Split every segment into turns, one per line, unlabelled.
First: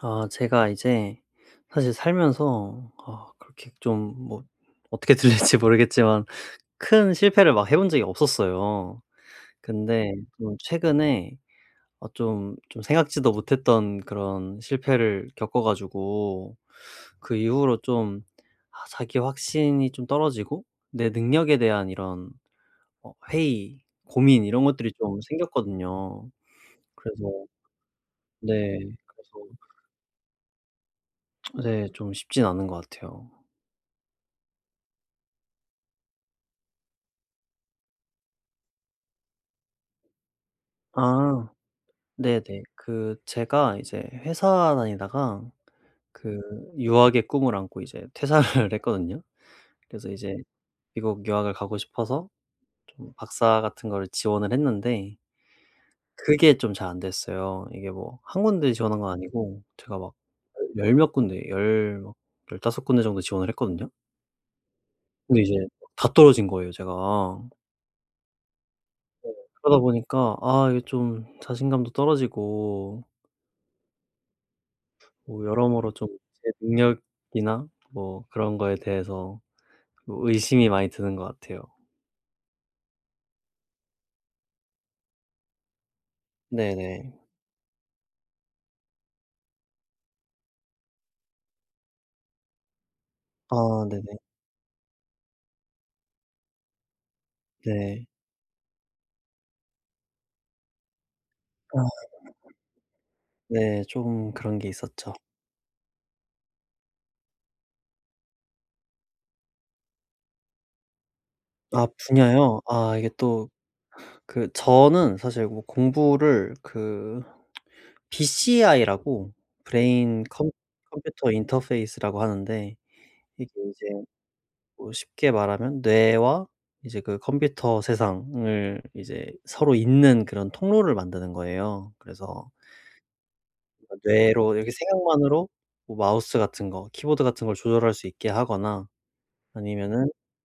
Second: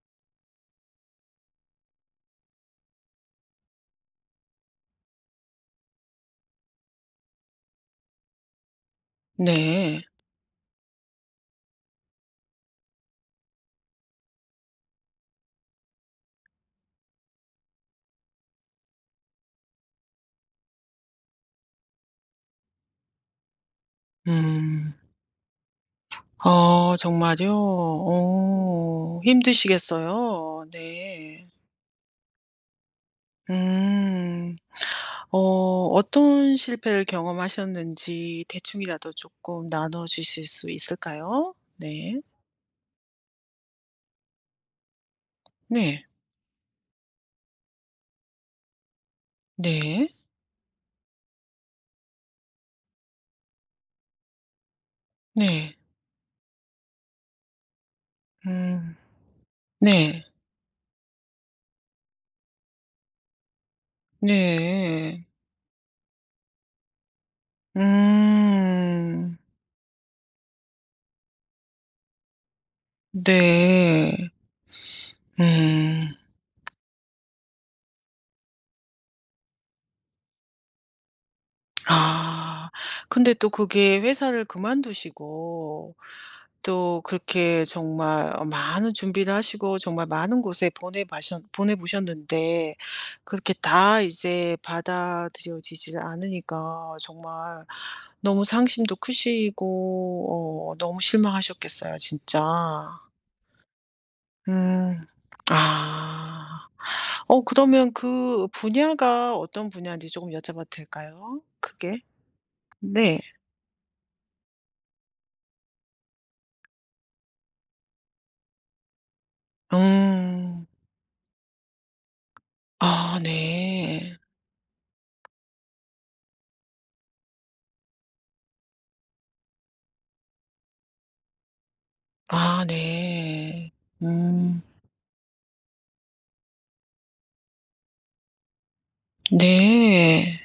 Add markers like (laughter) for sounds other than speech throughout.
아 제가 이제 사실 살면서, 아 그렇게 좀 뭐 어떻게 들릴지 (laughs) 모르겠지만 큰 실패를 막 해본 적이 없었어요.
네.
근데 좀 최근에 좀 생각지도 못했던 그런 실패를 겪어 가지고 그 이후로 좀 아 자기 확신이 좀 떨어지고 내 능력에 대한 이런 회의, 고민 이런 것들이
음.
좀 생겼거든요.
아
그래서.
정말요?
네.
어
그래서,
힘드시겠어요. 네.
네, 좀 쉽진 않은 것 같아요.
음. 어 어떤 실패를 경험하셨는지 대충이라도 조금 나눠 주실 수
아.
있을까요? 네.
네네. 그 제가 이제 회사 다니다가
네.
그 유학의 꿈을 안고 이제 퇴사를 (laughs) 했거든요.
네.
그래서 이제 미국 유학을 가고 싶어서 좀 박사 같은 거를 지원을 했는데
네.
그게 좀 잘 안 됐어요. 이게 뭐 한 군데
음.
지원한 건 아니고 제가 막
네.
열 몇 군데 열막 다섯 군데 정도 지원을 했거든요.
네.
근데 이제 다 떨어진 거예요 제가.
음.
그러다 보니까 아 이게 좀 자신감도 떨어지고
네.
뭐 여러모로 좀
음.
제 능력이나 뭐 그런 거에 대해서 뭐 의심이 많이 드는 것 같아요.
아. 근데 또 그게 회사를 그만두시고 또
네네.
그렇게 정말 어 많은 준비를 하시고 정말 많은 곳에 보내 셨 보내 보셨는데 그렇게
아
다
네네.
이제 받아들여지질 않으니까 정말
네.
너무 상심도 크시고 어 너무 실망하셨겠어요
아
진짜.
네, 좀 그런 게
음.
있었죠.
아. 어 그러면 그 분야가 어떤 분야인지 조금 여쭤봐도 될까요?
아
그게?
분야요? 아 이게
네.
또 그 저는 사실 뭐 공부를 그 BCI라고, 브레인 컴
음.
컴퓨터 인터페이스라고 하는데,
아
이게 이제
네.
뭐 쉽게 말하면 뇌와 이제 그 컴퓨터 세상을 이제 서로 잇는 그런 통로를 만드는 거예요. 그래서
아 네.
그러니까 뇌로
음.
이렇게 생각만으로 뭐 마우스 같은 거 키보드 같은 걸 조절할 수 있게 하거나, 아니면은
네.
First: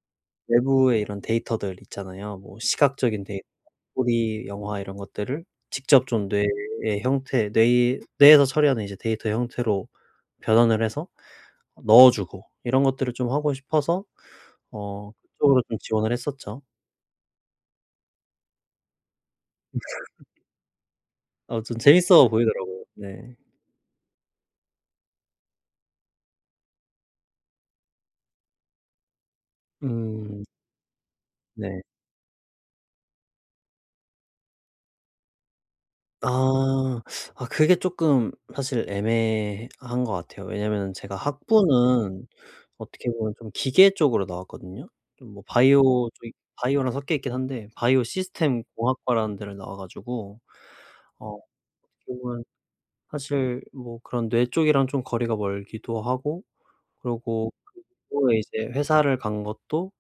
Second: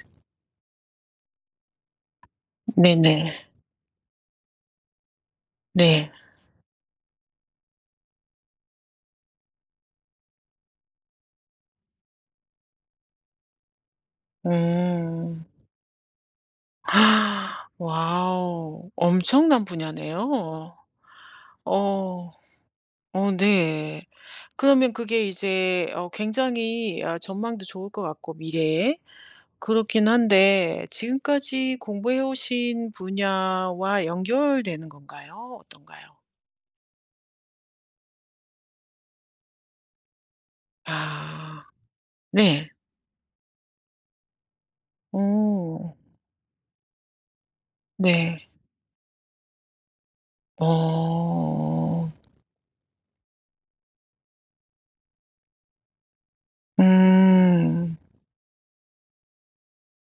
외부의 이런 데이터들 있잖아요. 뭐 시각적인
네네.
데이터, 소리, 영화 이런 것들을 직접
네.
좀 뇌의 형태 뇌 뇌에서 처리하는 이제 데이터 형태로 변환을 해서 넣어 주고, 이런 것들을 좀 하고 싶어서
음.
그쪽으로 좀 지원을 했었죠.
(gasps) 와우. 엄청난 분야네요.
좀 재밌어
어.
보이더라고요.
어
네.
네. 그러면 그게 이제 어 굉장히 아 전망도 좋을 것 같고 미래에. 그렇긴
음.
한데 지금까지
네.
공부해 오신 분야와 연결되는 건가요? 어떤가요?
아. 아 그게 쪼끔 사실 애매한 것 같아요. 왜냐면은 제가
아.
학부는
네.
어떻게 보면 좀 기계 쪽으로 나왔거든요. 좀 뭐
어.
바이오 쪽이 바이오랑 섞여 있긴 한데 바이오
네.
시스템 공학과라는 데를 나와 가지고, 어
어.
어떻게 보면 사실 뭐 그런 뇌 쪽이랑 좀 거리가 멀기도 하고, 그러고
음.
그거에 이제 회사를 간 것도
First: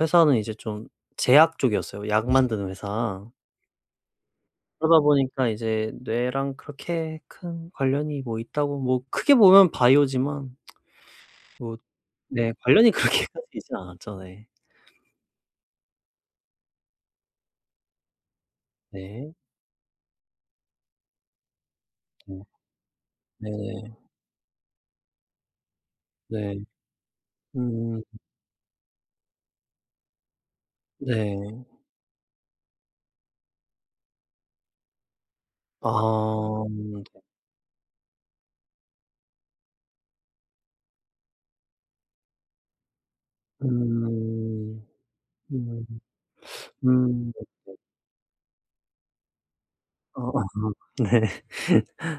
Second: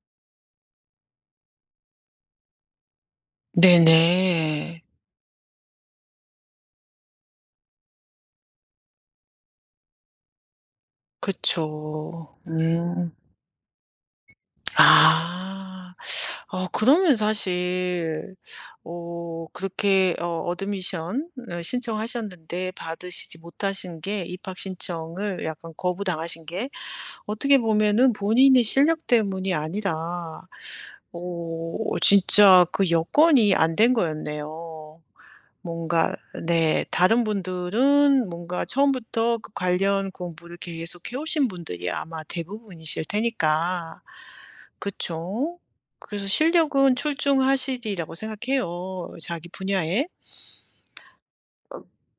회사는 이제 좀 제약 쪽이었어요, 약 만드는 회사.
네네.
그러다 보니까 이제 뇌랑 그렇게 큰 관련이 뭐 있다고, 뭐 크게 보면 바이오지만 뭐,
그쵸.
네 관련이
음.
그렇게까지 있진 (laughs) 않았죠. 네.
아. 어 그러면 사실
네.
어 그렇게 어 어드미션 어
네.
신청하셨는데 받으시지
네네.
못하신 게 입학 신청을 약간 거부당하신
네.
게 어떻게
음.
보면은 본인의 실력 때문이 아니라
네.
어 진짜 그 여건이 안 된 거였네요. 뭔가
아
네
네.
다른 분들은 뭔가 처음부터 그 관련 공부를 계속 해 오신 분들이 아마 대부분이실 테니까.
음.
그쵸?
음.
그래서 실력은
음.
출중하시리라고 생각해요, 자기 분야에.
맞아. (laughs) 네.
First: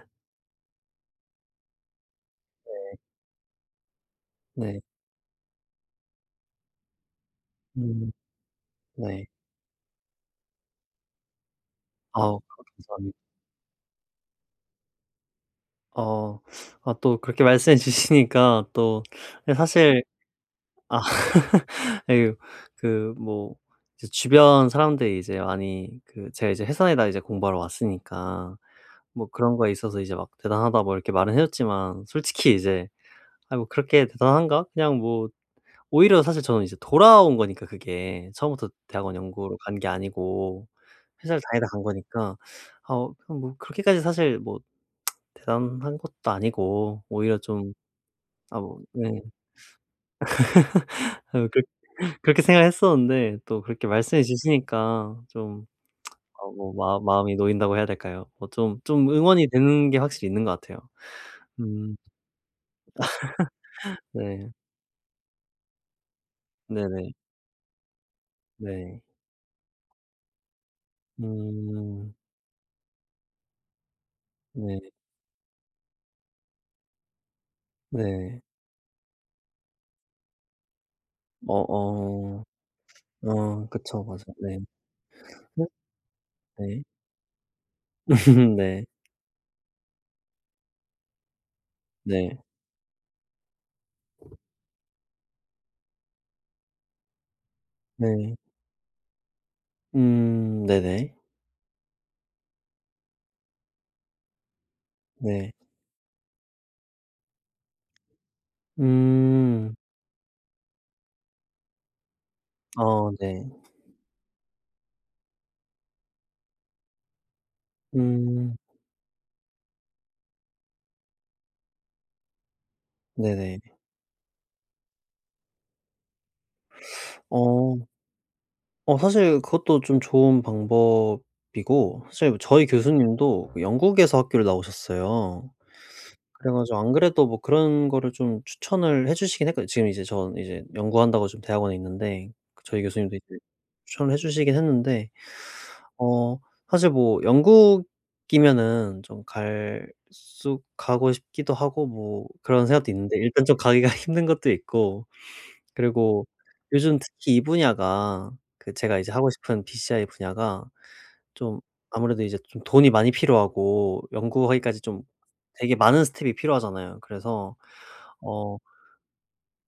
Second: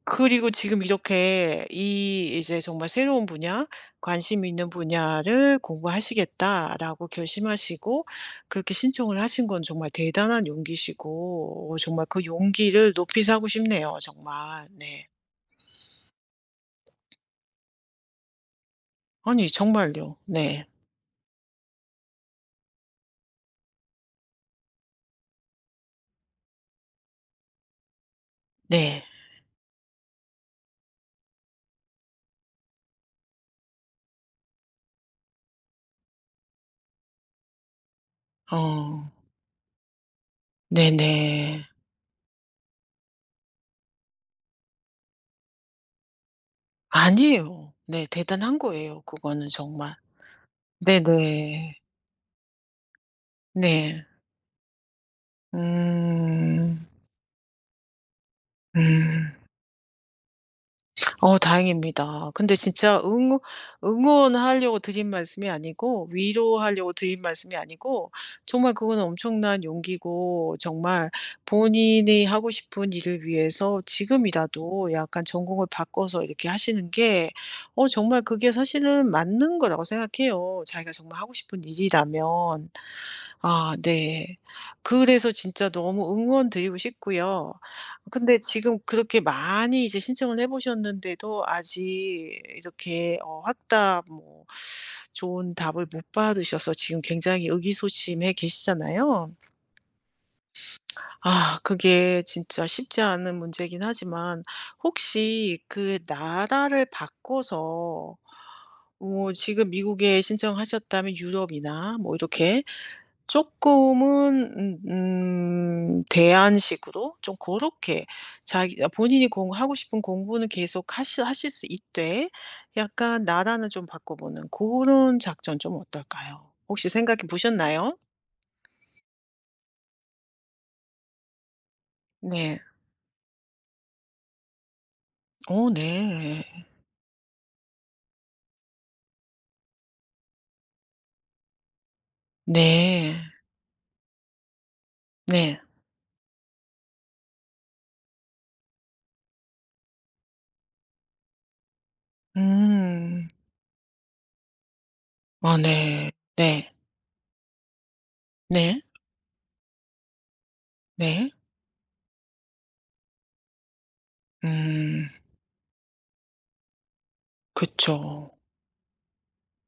그리고 지금 이렇게 이 이제 정말 새로운 분야, 관심 있는
네.
분야를 공부하시겠다라고 결심하시고
음.
그렇게 신청을
네.
하신 건 정말 대단한 용기시고 어 정말 그
아우
용기를
감사합니다.
높이 사고 싶네요, 정말. 네.
어 아 또 그렇게 말씀해 주시니까 또,
아니
예 사실
정말요. 네.
아 예. 그 뭐 이제 주변 사람들이 이제 많이 그 제가 이제 "회사에다 이제 공부하러 왔으니까
네.
뭐 그런 거에 있어서 이제 막 대단하다." 뭐 이렇게 말은 해 줬지만, 솔직히 이제 '아 뭐 그렇게 대단한가? 그냥 뭐, 오히려 사실 저는 이제 돌아온 거니까 그게. 처음부터
어.
대학원 연구로 간 게 아니고 회사를
네네.
다니다 간 거니까. 아 어그뭐 그렇게까지 사실 뭐 대단한 것도 아니고 오히려
아니에요.
좀.'
네. 대단한
아 뭐
거예요
네.
그거는 정말.
아 그렇
네네.
그렇게 생각했었는데 또 그렇게
네.
말씀해 주시니까 좀 뭐
음.
마 마음이 놓인다고 해야 될까요? 뭐 좀
음.
응원이 되는 게 확실히 있는 것 같아요.
어
음.
다행입니다. 근데 진짜
네.
응원하려고 드린 말씀이 아니고 위로하려고
네네.
드린 말씀이 아니고 정말 그건
네.
엄청난 용기고 정말
음.
본인이 하고 싶은 일을 위해서
네.
지금이라도 약간 전공을 바꿔서 이렇게 하시는 게 어 정말
네.
그게 사실은 맞는 거라고 생각해요. 자기가 정말 하고
어,
싶은
어.
일이라면.
어
아
그쵸. 맞아요.
네.
네.
그래서 진짜 너무 응원드리고
네.
싶고요.
(laughs)
근데
네.
지금
네.
그렇게 많이 이제 신청을 해 보셨는데도 아직
네.
이렇게 어 확답 뭐 좋은 답을 못 받으셔서 지금 굉장히 의기소침해
네.
계시잖아요.
음. 네네.
아 그게 진짜 쉽지 않은 문제긴 하지만
네.
혹시 그 나라를 바꿔서 뭐 지금
음.
미국에 신청하셨다면 유럽이나 뭐 이렇게
어 네.
쪼끔은 대안식으로 좀 고렇게
음.
자기 아 본인이 공 하고 싶은 공부는 계속 하시 하실 수 있되 약간
네네.
나라는 좀 바꿔보는 고런 작전 좀 어떨까요? 혹시 생각해
어
보셨나요?
사실 그것도 좀 좋은 방법이고, 사실
네.
저희 교수님도 그 영국에서 학교를 나오셨어요.
어 네.
그래 가지고 안 그래도 뭐 그런 거를 좀 추천을 해 주시긴 했거든요. 지금 이제 전 이제 연구한다고 지금 대학원에 있는데 그 저희 교수님도
네.
이제 추천을 해 주시긴 했는데,
네.
어 사실 뭐 영국이면은 좀 갈 수 가고 싶기도 하고 뭐 그런 생각도 있는데,
음.
일단 좀 가기가 (laughs) 힘든 것도 있고,
아 네.
그리고
네.
요즘 특히 이 분야가, 그
네.
제가 이제 하고 싶은 BCI 분야가
네.
좀 아무래도 이제 좀 돈이 많이 필요하고 연구하기까지 좀
음.
되게 많은 스텝이 필요하잖아요. 그래서
그쵸.
어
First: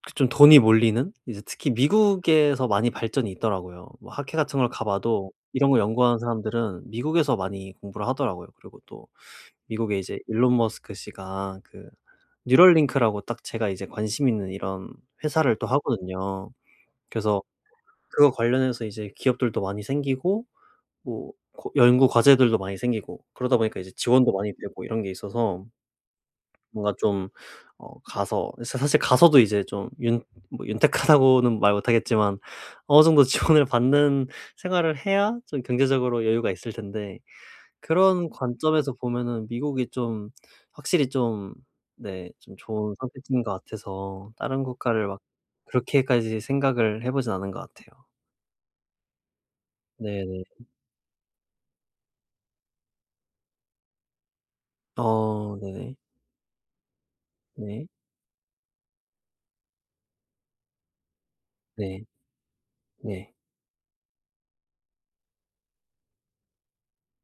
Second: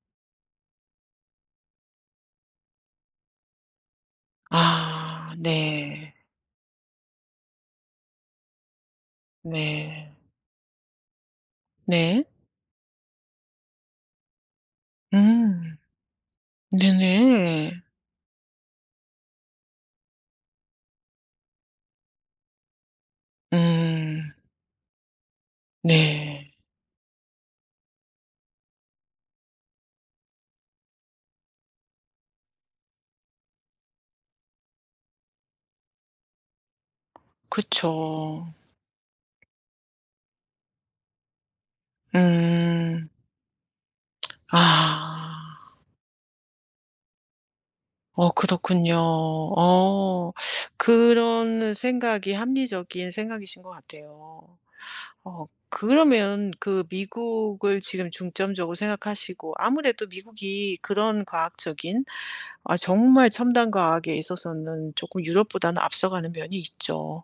그 좀 돈이 몰리는 이제 특히 미국에서 많이 발전이 있더라고요. 뭐 학회 같은 걸 가 봐도
아
이런 거
네.
연구하는 사람들은 미국에서 많이 공부를 하더라고요. 그리고 또 미국에
네.
이제 일론 머스크 씨가 그
네.
뉴럴링크라고 딱 제가 이제 관심 있는 이런 회사를 또
음.
하거든요. 그래서
네네.
그거 관련해서 이제 기업들도 많이 생기고 뭐 고 연구 과제들도 많이 생기고 그러다 보니까 이제
음.
지원도 많이 되고 이런 게 있어서,
네.
뭔가 좀 가서 사 사실 가서도 이제 좀 윤 뭐 윤택하다고는 말 못 하겠지만 어느 정도 (laughs) 지원을 받는 생활을 해야 좀 경제적으로 여유가 있을 텐데, 그런
그쵸.
관점에서 보면은 미국이 좀 확실히 좀, 네 좀 좋은
음.
선택지인 것 같아서 다른 국가를 막
아.
그렇게까지 생각을 해 보진 않은 것 같아요.
어 그렇군요. 어.
네네.
그런 생각이 합리적인 생각이신 것 같아요. 어
어 네네.
그러면 그 미국을
네.
지금 중점적으로 생각하시고 아무래도 미국이 그런 과학적인
네.
아
네.
정말
네.
첨단 과학에 있어서는 조금 유럽보다는 앞서가는 면이 있죠.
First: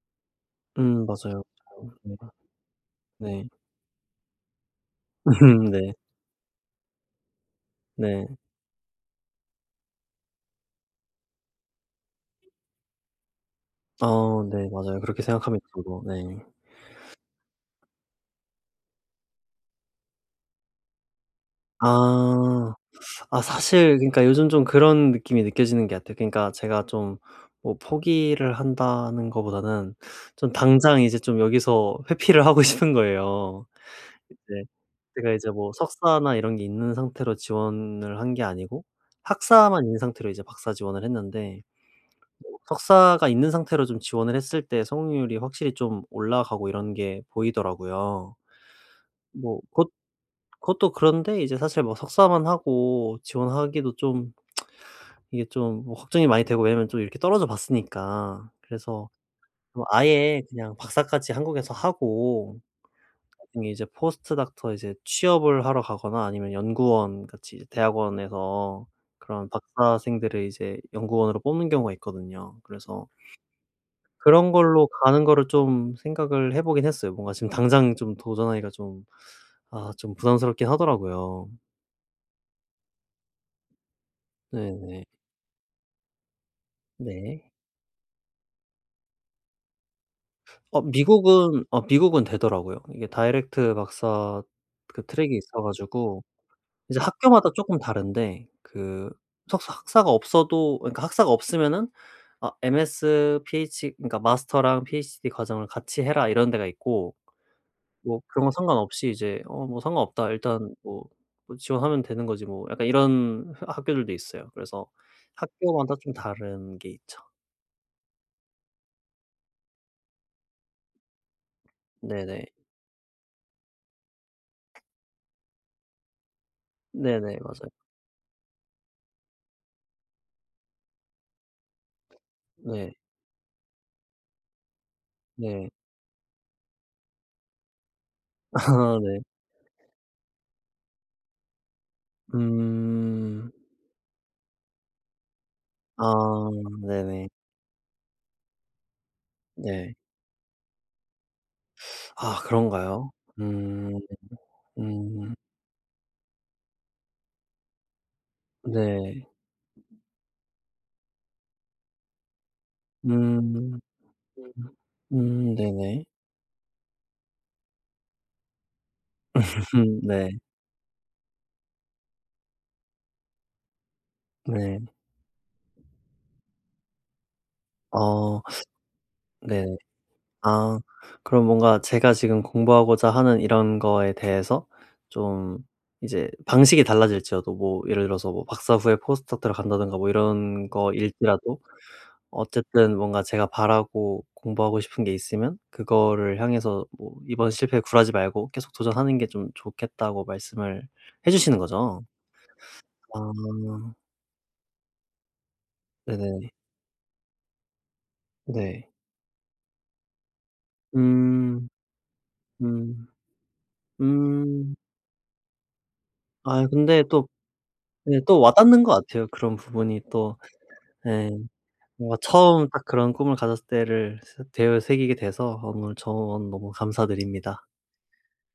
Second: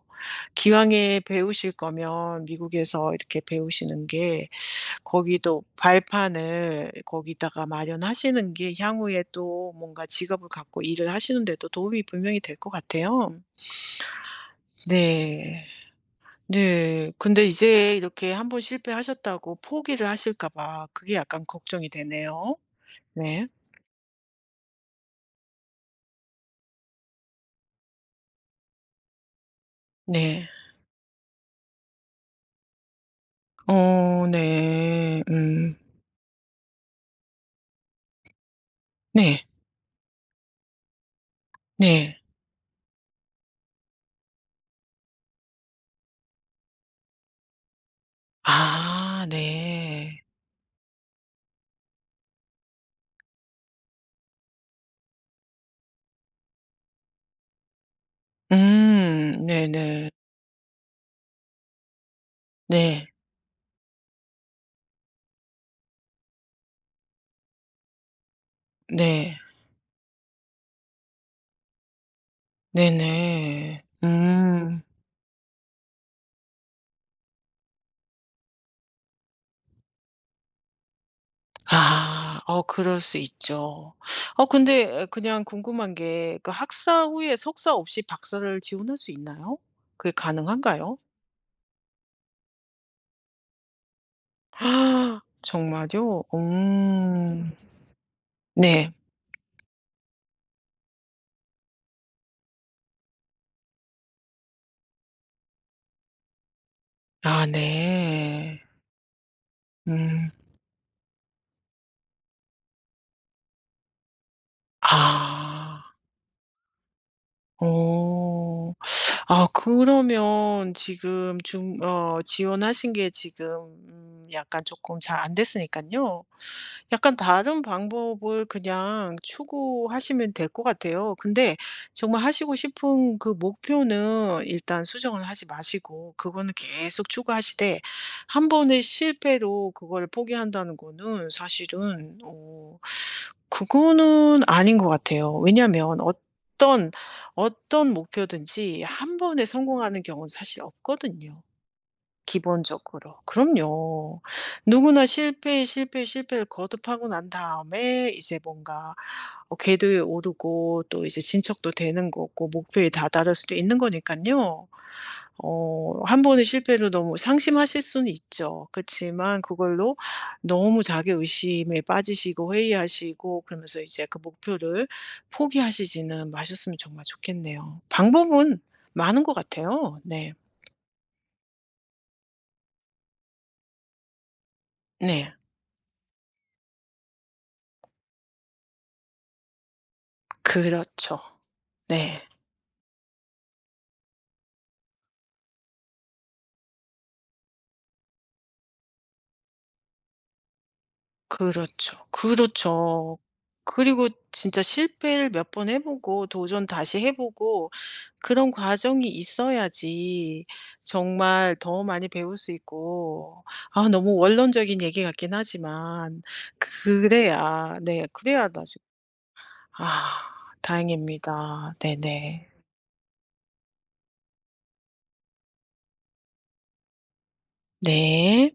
음.
기왕에
맞아요,
배우실
맞아요. 네.
거면 미국에서 이렇게
네.
배우시는 게 거기도
(laughs) 네.
발판을 거기다가
네.
마련하시는 게 향후에 또 뭔가 직업을 갖고 일을 하시는 데도 도움이 분명히 될 것 같아요.
어 네 맞아요. 그렇게
네.
생각합니다 저도. 네.
네. 근데 이제 이렇게 한번 실패하셨다고 포기를 하실까 봐 그게 약간 걱정이 되네요.
아. 아
네.
사실 그러니까 요즘 좀 그런 느낌이 느껴지는 게 같아요. 그러니까 제가 좀 뭐 포기를 한다는 거보다는
네.
좀 당장 이제 좀 여기서 회피를 하고 (laughs) 싶은 거예요.
어
네. 제
네.
제가 이제 뭐
음.
석사나 이런 게 있는 상태로 지원을 한 게 아니고
네.
학사만 있는 상태로 이제 박사 지원을 했는데,
네.
석사가 있는 상태로 좀 지원을 했을 때 성공률이 확실히 좀 올라가고 이런 게 보이더라고요.
아
뭐 그것
네.
그것도 그런데 이제, 사실 뭐 석사만 하고 지원하기도 좀 이게 좀뭐 걱정이 많이 되고, 왜냐면 좀 이렇게 떨어져 봤으니까. 그래서 뭐
네네.
아예 그냥 박사까지 한국에서 하고
네.
나중에 이제 포스트 닥터 이제 취업을 하러 가거나, 아니면 연구원 같이 이제 대학원에서
네.
그런 박사생들을 이제 연구원으로 뽑는 경우가 있거든요. 그래서
네네.
그런
음.
걸로 가는 거를 좀 생각을 해 보긴 했어요. 뭔가 지금 당장 좀 도전하기가 좀 아 좀 부담스럽긴 하더라고요.
아. 어 그럴 수 있죠. 어
네네.
근데 그냥 궁금한 게 그 학사 후에
네.
석사 없이 박사를 지원할 수 있나요? 그게
어
가능한가요?
미국은 어 미국은 되더라고요. 이게 다이렉트 박사
(gasps)
그
아,
트랙이 있어
정말요?
가지고 이제
음.
학교마다 쪼끔 다른데,
네.
그 석사 학사가 없어도, 그러니까 학사가 없으면은 아 MS, PH, 그러니까 마스터랑 PhD 과정을 같이 해라 이런 데가 있고,
아
뭐 그런 건
네.
상관없이 이제 '어 뭐 상관없다.
음.
일단 뭐 지원하면 되는 거지 뭐.' 약간 이런 하 학교들도 있어요. 그래서
아.
학교마다 좀 다른 게 있죠.
오, 아 그러면 지금 중 어
네네.
지원하신 게 지금 약간 조금 잘안됐으니까요 약간
네네.
다른
맞아요.
방법을 그냥 추구하시면 될 것 같아요. 근데 정말 하시고
네.
싶은 그 목표는 일단 수정을 하지
네.
마시고 그거는 계속 추구하시되 한
(laughs)
번의
아 네.
실패로 그걸 포기한다는 거는 사실은 어
음.
그거는 아닌 것 같아요. 왜냐하면
아
어떤,
네네.
어떤 목표든지 한 번에
네.
성공하는 경우는 사실 없거든요.
아 그런가요?
기본적으로.
음.
그럼요. 누구나 실
음.
패 실패 실패를 거듭하고 난 다음에 이제 뭔가
네.
어 궤도에 오르고 또 이제 진척도 되는 거고 목표에 다다를 수도 있는
음.
거니까요
음.
어
네네.
한 번의 실패로 너무 상심하실 수는 있죠. 그치만 그걸로
(laughs) 네.
너무 자기의심에 빠지시고 회의하시고 그러면서 이제 그 목표를
네.
포기하시지는 마셨으면 정말 좋겠네요.
어.
방법은 많은 것
네네.
같아요. 네.
아. 그럼 뭔가 제가 지금 공부하고자 하는 이런 거에 대해서
네.
좀 이제 방식이 달라질지라도, 뭐 예를 들어서 뭐 박사 후에 포스닥터를 간다든가 뭐 이런
그렇죠.
거일지라도,
네.
어쨌든 뭔가 제가 바라고 공부하고 싶은 게 있으면 그거를 향해서 뭐 "이번 실패에 굴하지 말고 계속 도전하는 게 좀 좋겠다."고 말씀을 해 주시는
그렇죠.
거죠?
그렇죠.
아.
그리고 진짜 실패를 몇 번 해 보고
네네.
도전 다시 해 보고 그런
네.
과정이 있어야지 정말
음.
더 많이 배울 수
음.
있고 아 너무
음.
원론적인 얘기 같긴 하지만
아 근데 또
그래야 네
네 또
그래야 나중
와닿는 것 같아요. 그런 부분이
아
또. 네.
다행입니다.
뭔가
네네.
처음 딱 그런 꿈을 가졌을 때를 새 되새기게 돼서 오늘 조언 너무 감사드립니다.
네.